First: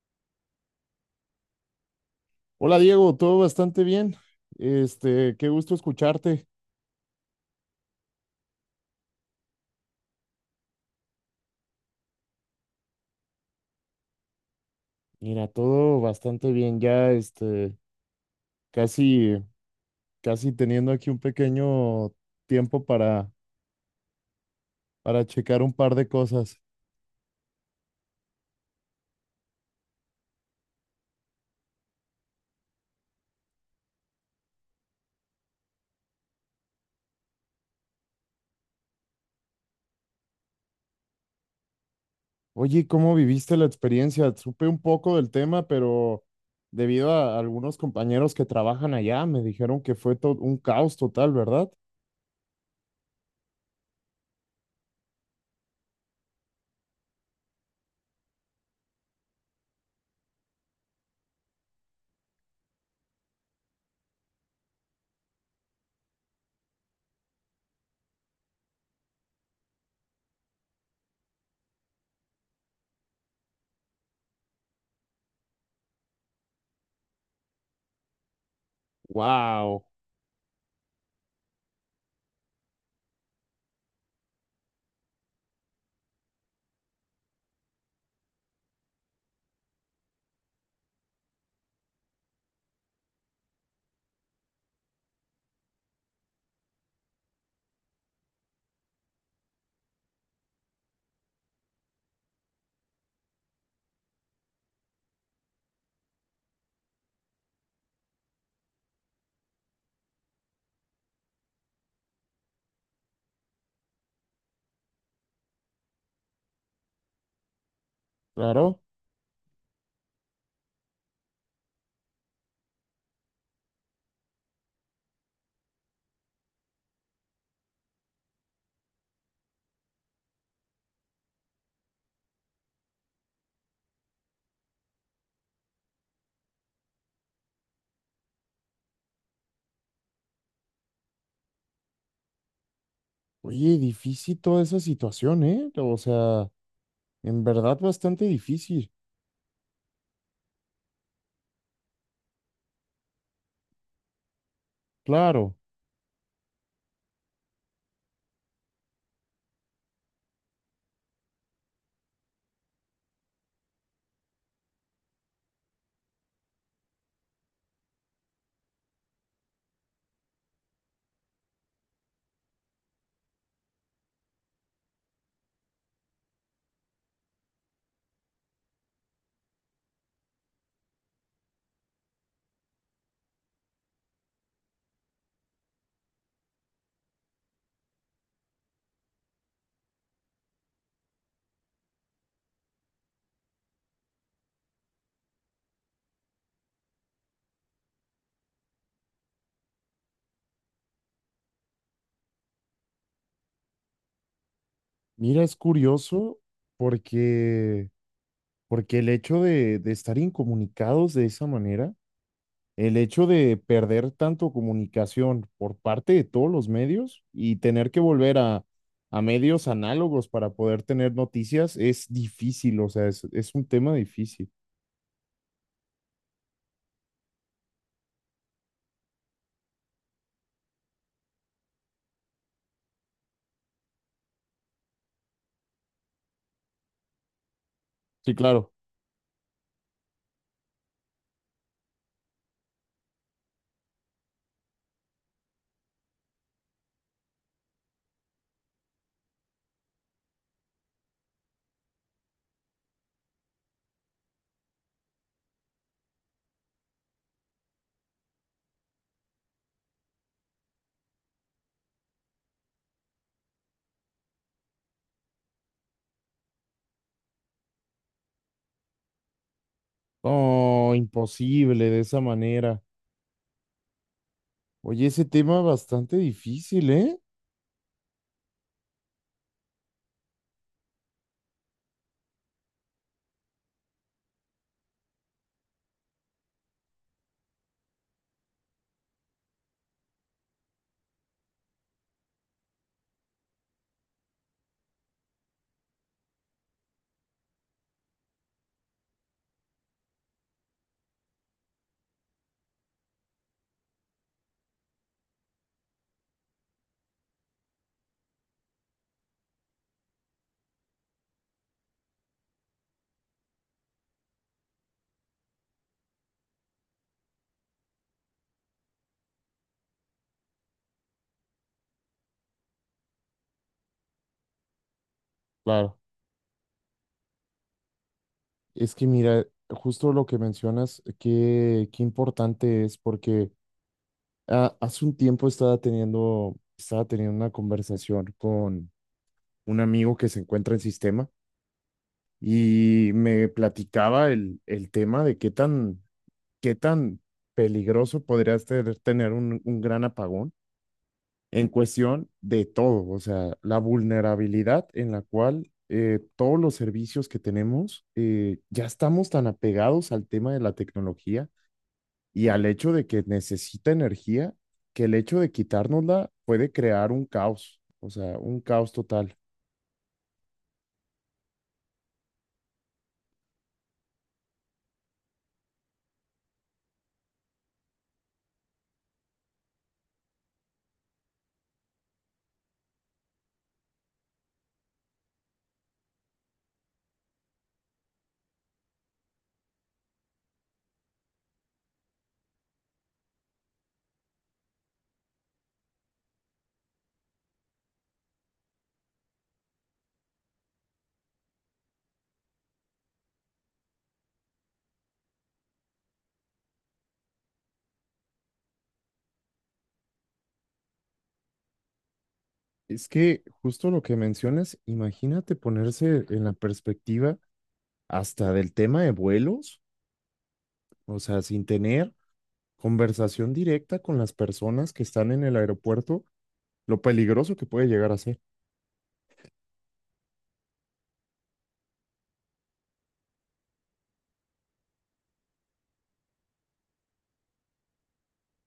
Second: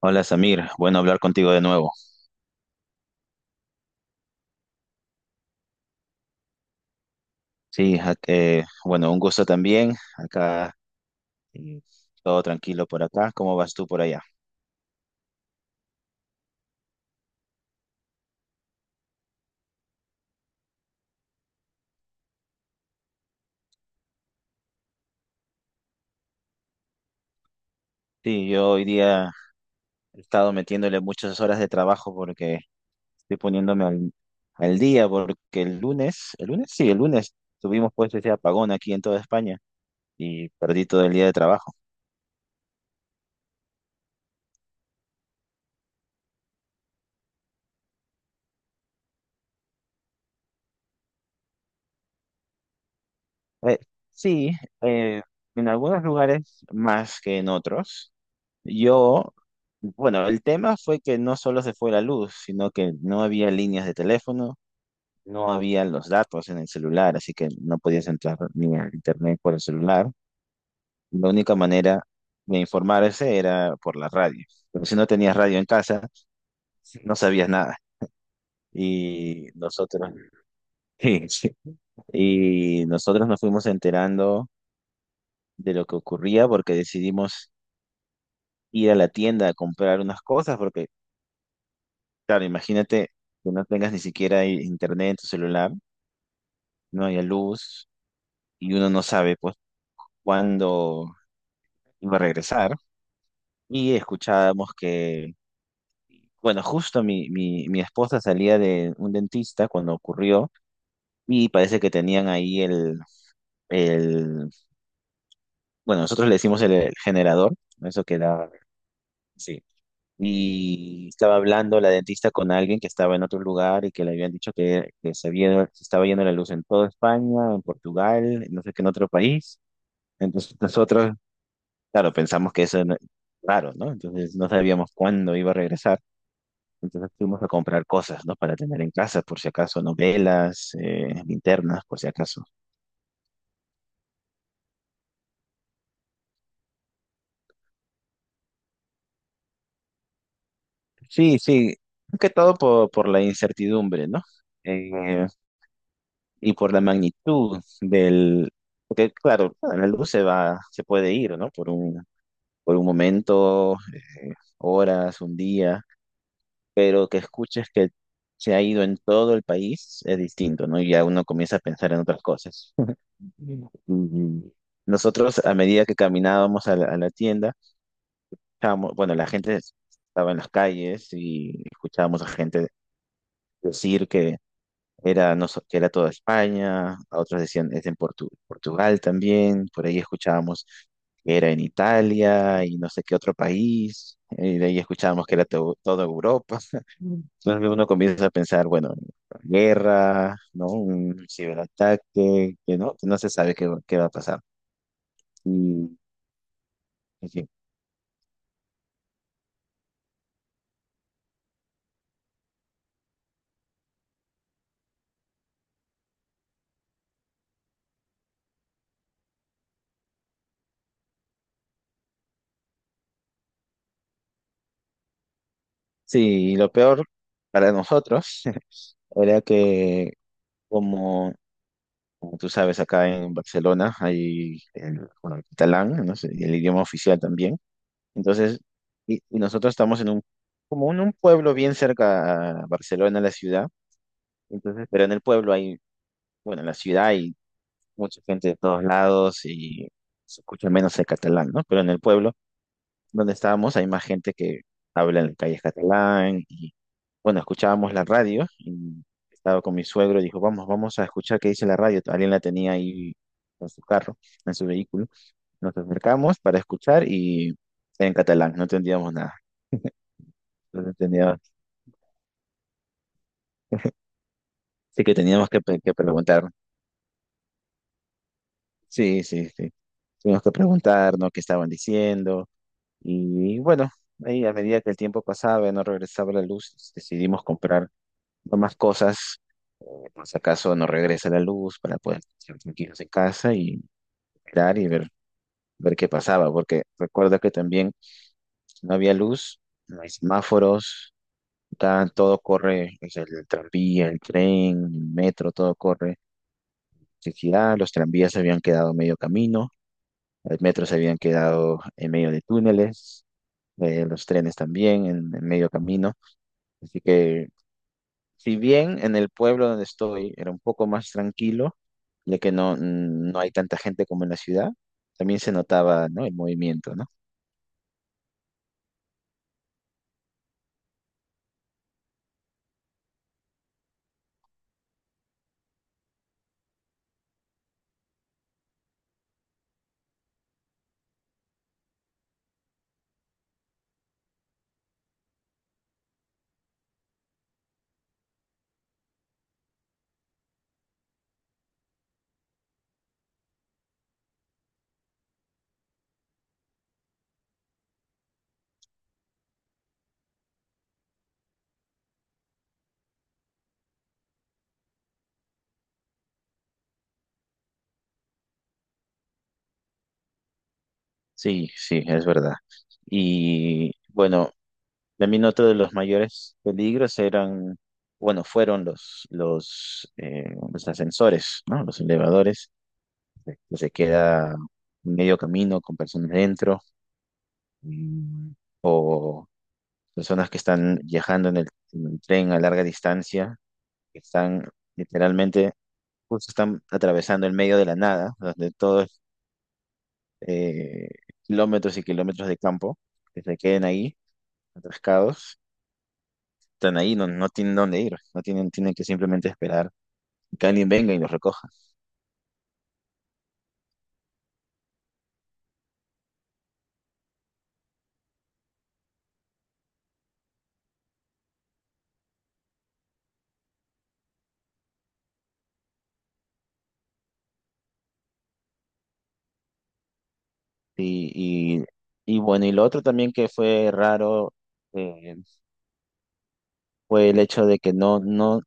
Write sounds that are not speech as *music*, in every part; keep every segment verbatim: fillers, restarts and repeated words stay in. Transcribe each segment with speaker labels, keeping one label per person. Speaker 1: Hola Samir, bueno hablar contigo de nuevo.
Speaker 2: Hola Diego, todo bastante bien. Este, qué gusto escucharte.
Speaker 1: Sí, ja- eh, bueno, un gusto también. Acá eh, todo tranquilo por acá. ¿Cómo vas tú por allá?
Speaker 2: Mira, todo bastante bien. Ya, este, casi, casi teniendo aquí un pequeño tiempo para, para checar un par de cosas.
Speaker 1: Sí, yo hoy día he estado metiéndole muchas horas de trabajo porque estoy poniéndome al, al día porque el lunes, el lunes, sí, el lunes tuvimos pues ese apagón aquí en toda España y perdí todo el día de trabajo.
Speaker 2: Oye, ¿cómo viviste la experiencia? Supe un poco del tema, pero debido a algunos compañeros que trabajan allá, me dijeron que fue todo un caos total, ¿verdad?
Speaker 1: Eh, sí. eh, en algunos lugares más que en otros. Yo, bueno, el tema fue que no solo se fue la luz, sino que no había líneas de teléfono, no había los datos en el celular, así que no podías entrar ni a internet por el celular. La única manera de informarse era por la radio. Pero si no tenías radio en casa, no sabías nada. Y
Speaker 2: Wow,
Speaker 1: nosotros, *laughs* sí, sí. Y nosotros nos fuimos enterando de lo que ocurría porque decidimos ir a la tienda a comprar unas cosas porque Claro, imagínate que no tengas ni siquiera i- internet en tu celular, no haya luz y uno no sabe pues cuándo iba a regresar. Y escuchábamos que, bueno, justo mi, mi, mi esposa salía de un dentista cuando ocurrió y parece que tenían ahí el, el bueno, nosotros le decimos el, el generador, eso que da.
Speaker 2: claro.
Speaker 1: Sí, y estaba hablando la dentista con alguien que estaba en otro lugar y que le habían dicho que, que se había, se estaba yendo la luz en toda España, en Portugal, en no sé qué, en otro país. Entonces nosotros, claro, pensamos que eso no- raro, ¿no? Entonces no sabíamos cuándo iba a regresar. Entonces fuimos a comprar cosas, ¿no? Para tener en casa, por si acaso, novelas, eh, linternas, por si acaso.
Speaker 2: Oye, difícil toda esa situación, ¿eh? O sea, en verdad bastante difícil.
Speaker 1: Sí, sí, más que todo por, por la incertidumbre, ¿no? Eh,
Speaker 2: Claro,
Speaker 1: y por la magnitud del, porque claro, la luz se va, se puede ir, ¿no? Por un, por un momento, eh, horas, un día, pero que escuches que se ha ido en todo el país es distinto, ¿no? Y ya uno comienza a pensar en otras cosas. *laughs* Y nosotros, a medida que caminábamos a la, a la tienda, estábamos- bueno, la gente estaba en las calles y escuchábamos a gente decir que Era, no, so- que era toda España, a otros decían es en Portu- Portugal también, por ahí escuchábamos que era en Italia y no sé qué otro país, y de ahí escuchábamos que era to- toda Europa. *laughs* Entonces uno comienza a pensar, bueno, guerra, ¿no? Un ciberataque, que no, que no se sabe qué, va qué va a pasar.
Speaker 2: mira, es
Speaker 1: Y,
Speaker 2: curioso
Speaker 1: en fin.
Speaker 2: porque, porque el hecho de, de estar incomunicados de esa manera, el hecho de perder tanto comunicación por parte de todos los medios y tener que volver a, a medios análogos para poder tener noticias es difícil, o sea, es, es un tema difícil.
Speaker 1: Sí, y lo peor para nosotros *laughs* era que como Como tú sabes, acá en Barcelona hay el, bueno, el catalán, ¿no? Es el idioma oficial también.
Speaker 2: Sí,
Speaker 1: Entonces,
Speaker 2: claro.
Speaker 1: y, y nosotros estamos en un, como en un pueblo bien cerca a Barcelona, la ciudad. Entonces, pero en el pueblo hay, bueno, en la ciudad hay mucha gente de todos lados y se escucha menos el catalán, ¿no? Pero en el pueblo donde estábamos hay más gente que habla en la calle catalán y bueno, escuchábamos la radio y estaba con mi suegro y dijo, vamos, vamos a escuchar qué dice la radio. Alguien la tenía ahí en su carro, en su vehículo. Nos acercamos para escuchar y en catalán, no entendíamos nada.
Speaker 2: Oh,
Speaker 1: Entonces entendía-
Speaker 2: imposible de esa manera.
Speaker 1: sí
Speaker 2: Oye,
Speaker 1: que
Speaker 2: ese
Speaker 1: teníamos
Speaker 2: tema
Speaker 1: que, pe- que
Speaker 2: bastante
Speaker 1: preguntar.
Speaker 2: difícil, ¿eh?
Speaker 1: Sí, sí, sí. Tuvimos que preguntarnos qué estaban diciendo y bueno, ahí a medida que el tiempo pasaba y no regresaba la luz, decidimos comprar más cosas, eh, por si acaso no regresa la luz para poder estar tranquilos en casa y esperar y ver, ver qué pasaba, porque recuerda que también no había luz, no hay semáforos, ta- todo corre, o sea, el tranvía, el tren, el metro, todo corre. Electricidad, los tranvías se habían quedado medio camino, los metros se habían quedado en medio de túneles, eh, los trenes también en en medio camino. Así que si bien en el pueblo donde estoy era un poco más tranquilo, ya que no, no hay tanta gente como en la ciudad, también se
Speaker 2: Claro.
Speaker 1: notaba, ¿no? El movimiento, ¿no?
Speaker 2: Es que mira, justo lo que mencionas, qué, qué importante es, porque ah, hace un tiempo estaba teniendo, estaba teniendo una conversación con un amigo que se encuentra en sistema y me platicaba el, el tema de qué tan, qué tan peligroso podría ser tener un, un gran apagón en cuestión de todo, o sea, la vulnerabilidad en la cual eh, todos los servicios que tenemos, eh, ya estamos tan apegados al tema de la tecnología y al hecho de que necesita energía, que el hecho de quitárnosla puede crear un caos, o sea, un caos total.
Speaker 1: Sí, sí, es verdad. Y bueno, también otro de los mayores peligros eran, bueno, fueron los, los, eh, los ascensores, ¿no? Los elevadores, que se queda medio camino con personas dentro, mm, o personas que están viajando en el, en el tren a larga distancia que están literalmente, justo están atravesando el medio de la nada, donde todos eh, kilómetros y kilómetros de campo que se queden ahí, atascados, están ahí, no, no tienen dónde ir, no tienen, tienen que simplemente esperar que alguien venga y los recoja.
Speaker 2: Es que justo lo que mencionas, imagínate ponerse en la perspectiva hasta del tema de vuelos, o sea, sin tener conversación directa con las personas que están en el aeropuerto, lo peligroso que puede llegar a ser.
Speaker 1: Y, y, y bueno, y lo otro también que fue raro, eh, fue el hecho de que no, no,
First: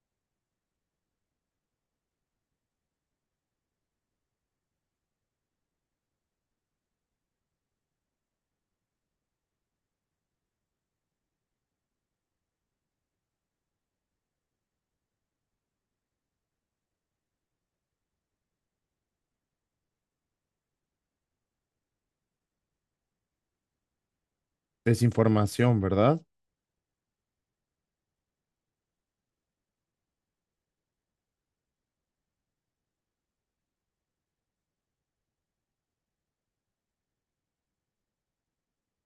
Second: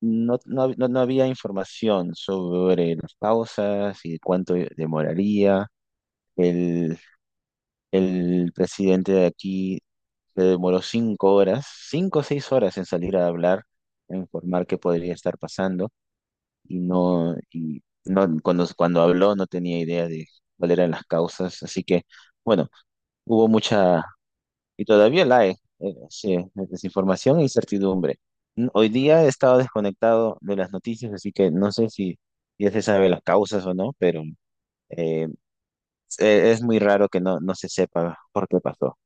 Speaker 1: no, no, hab- no- no había información sobre las pausas y cuánto demoraría. El presidente de aquí se demoró cinco horas, cinco o seis horas en salir a hablar, a informar qué podría estar pasando y no, y no cuando, cuando habló no tenía idea de cuáles eran las causas, así que bueno, hubo mucha, y todavía la hay,
Speaker 2: Desinformación,
Speaker 1: eh,
Speaker 2: ¿verdad?
Speaker 1: sí, desinformación e incertidumbre. N- Hoy día he estado desconectado de las noticias, así que no sé si ya se sabe las causas o no, pero eh, e- es muy raro que no, no se sepa por qué pasó.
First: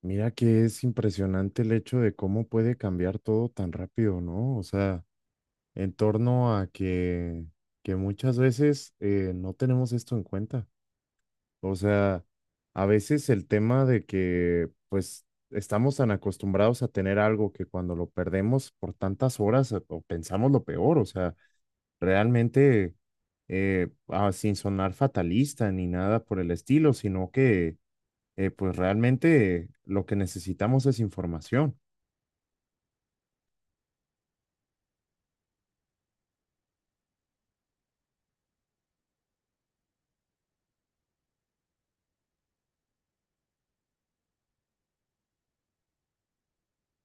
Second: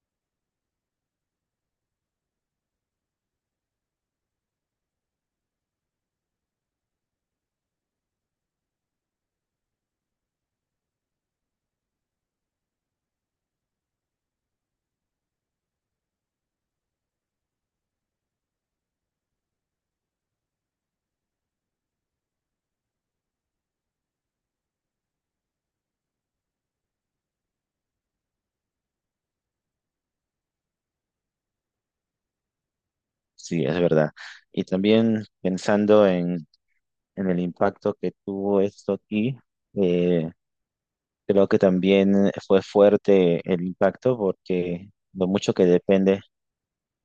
Speaker 2: Mira que es impresionante el hecho de cómo puede cambiar todo tan rápido, ¿no? O sea, en torno a que, que muchas veces eh, no tenemos esto en cuenta. O sea, a veces el tema de que pues estamos tan acostumbrados a tener algo que cuando lo perdemos por tantas horas eh, o pensamos lo peor, o sea, realmente eh, ah, sin sonar fatalista ni nada por el estilo, sino que eh, pues realmente lo que necesitamos es información.
Speaker 1: Sí, es verdad. Y también pensando en, en el impacto que tuvo esto aquí, eh, creo que también fue fuerte el impacto porque lo mucho que depende,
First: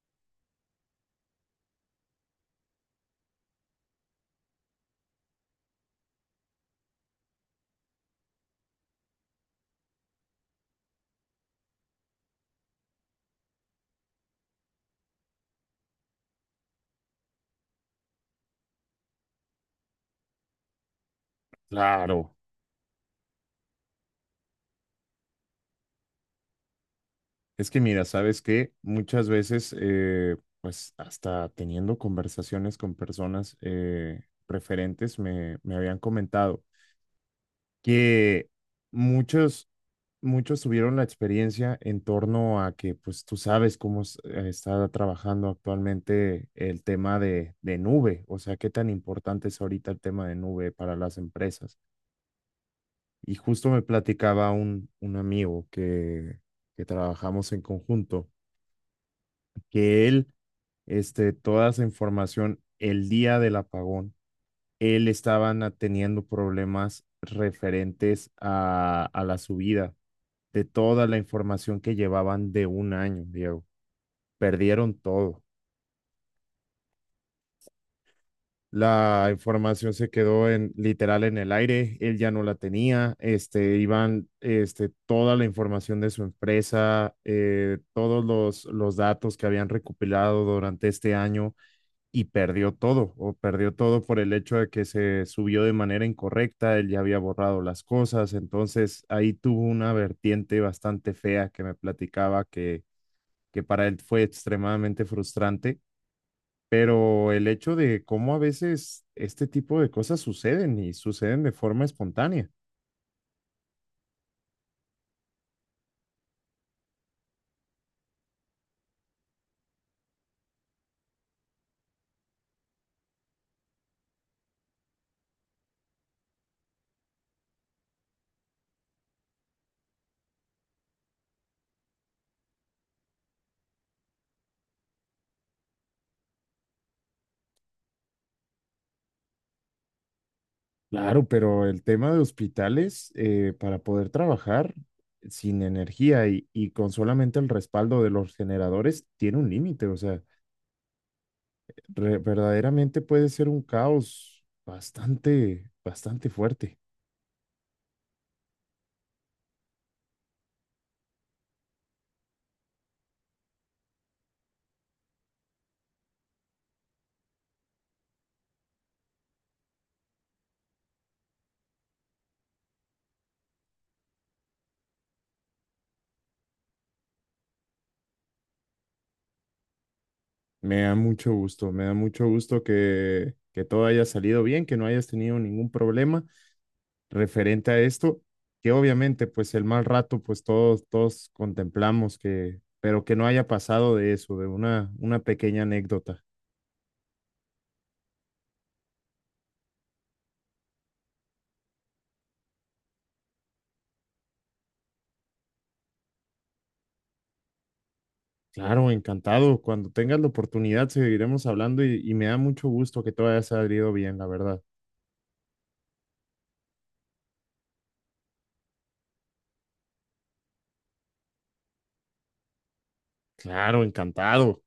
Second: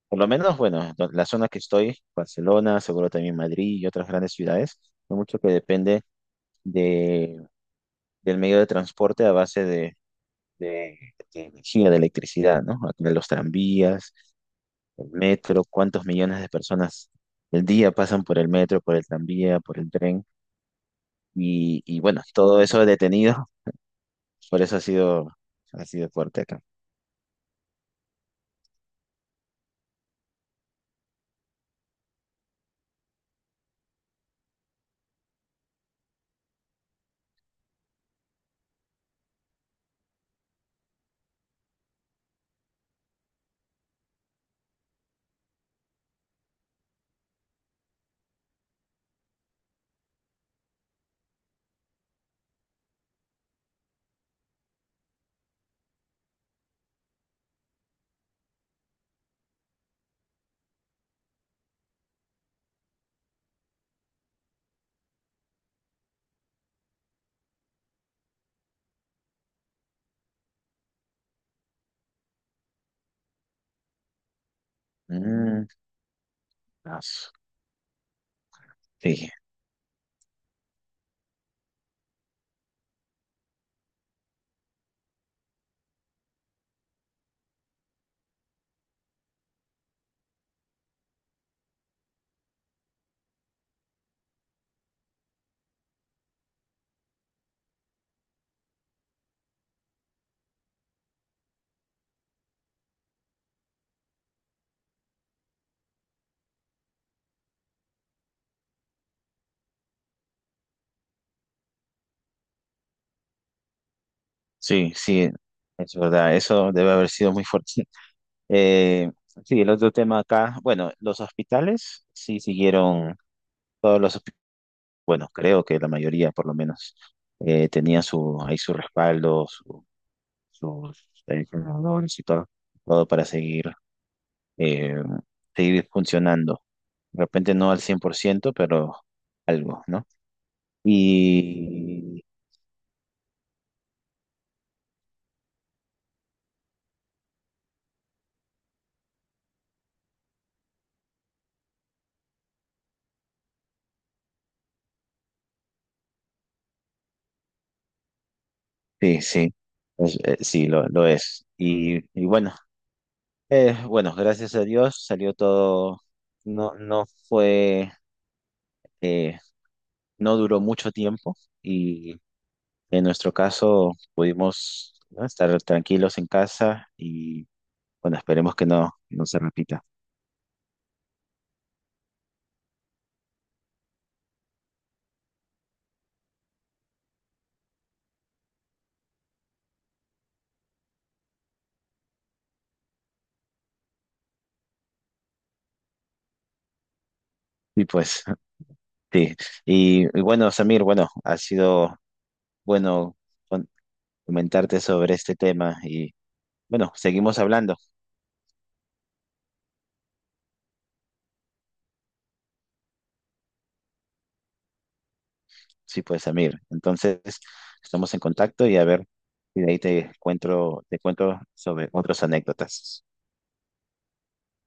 Speaker 1: por lo menos, bueno, do- la zona que estoy, Barcelona, seguro también Madrid y otras grandes ciudades, lo mucho que depende de, del medio de transporte a base de, de, de energía, de electricidad, ¿no? Aquí los tranvías, el metro, cuántos millones de personas el día pasan por el metro, por el tranvía, por el tren. Y, y bueno,
Speaker 2: Claro.
Speaker 1: todo eso detenido, *laughs* por eso ha sido, ha sido fuerte acá.
Speaker 2: Es que mira, sabes que muchas veces, eh, pues hasta teniendo conversaciones con personas eh, preferentes, me, me habían comentado que muchos, muchos tuvieron la experiencia en torno a que, pues tú sabes cómo es- eh, está trabajando actualmente el tema de, de nube, o sea, qué tan importante es ahorita el tema de nube para las empresas. Y justo me platicaba un, un amigo que, que trabajamos en conjunto que él, este, toda esa información, el día del apagón, él estaban ah, teniendo problemas referentes a, a la subida de toda la información que llevaban de un año, Diego. Perdieron todo.
Speaker 1: Mm, as-
Speaker 2: La
Speaker 1: sí,
Speaker 2: información se quedó en literal en el aire, él ya no la tenía, este, iban, este, toda la información de su empresa, eh, todos los, los datos que habían recopilado durante este año, y perdió todo, o perdió todo por el hecho de que se subió de manera incorrecta, él ya había borrado las cosas, entonces ahí tuvo una vertiente bastante fea que me platicaba que, que para él fue extremadamente frustrante, pero el hecho de cómo a veces este tipo de cosas suceden y suceden de forma espontánea.
Speaker 1: sí, sí, es verdad, eso debe haber sido muy fuerte. *laughs* Eh, sí, el otro tema acá, bueno, los hospitales sí siguieron, todos los, hospi- bueno, creo que la mayoría por lo menos eh, tenía su, ahí su respaldo, su- sus adicionadores y todo, todo para seguir eh, seguir funcionando. De repente no al cien por ciento pero algo, ¿no?
Speaker 2: Claro, pero el tema de
Speaker 1: Y
Speaker 2: hospitales, eh, para poder trabajar sin energía y, y con solamente el respaldo de los generadores, tiene un límite, o sea, re- verdaderamente puede ser un caos bastante, bastante fuerte.
Speaker 1: sí, sí, es- eh, sí, lo, lo es. Y, y bueno, eh, bueno, gracias a Dios salió todo, no, no fue, eh, no duró mucho tiempo y en nuestro caso pudimos, ¿no?, estar tranquilos en casa y bueno, esperemos que no, no se repita.
Speaker 2: Me da mucho gusto, me da mucho gusto que, que todo haya salido bien, que no hayas tenido ningún problema referente a esto, que obviamente pues el mal rato pues todos, todos contemplamos que, pero que no haya pasado de eso, de una, una pequeña anécdota.
Speaker 1: Y pues, *laughs* sí. Y, y bueno, Samir, bueno, ha sido bueno con- comentarte sobre este tema y bueno, seguimos hablando.
Speaker 2: Claro, encantado. Cuando tengas la oportunidad seguiremos hablando y, y me da mucho gusto que todo haya salido bien, la verdad.
Speaker 1: Sí, pues, Amir. Entonces, estamos en contacto y a ver si de ahí te cuento, te cuento, sobre otras anécdotas.
Speaker 2: Claro, encantado.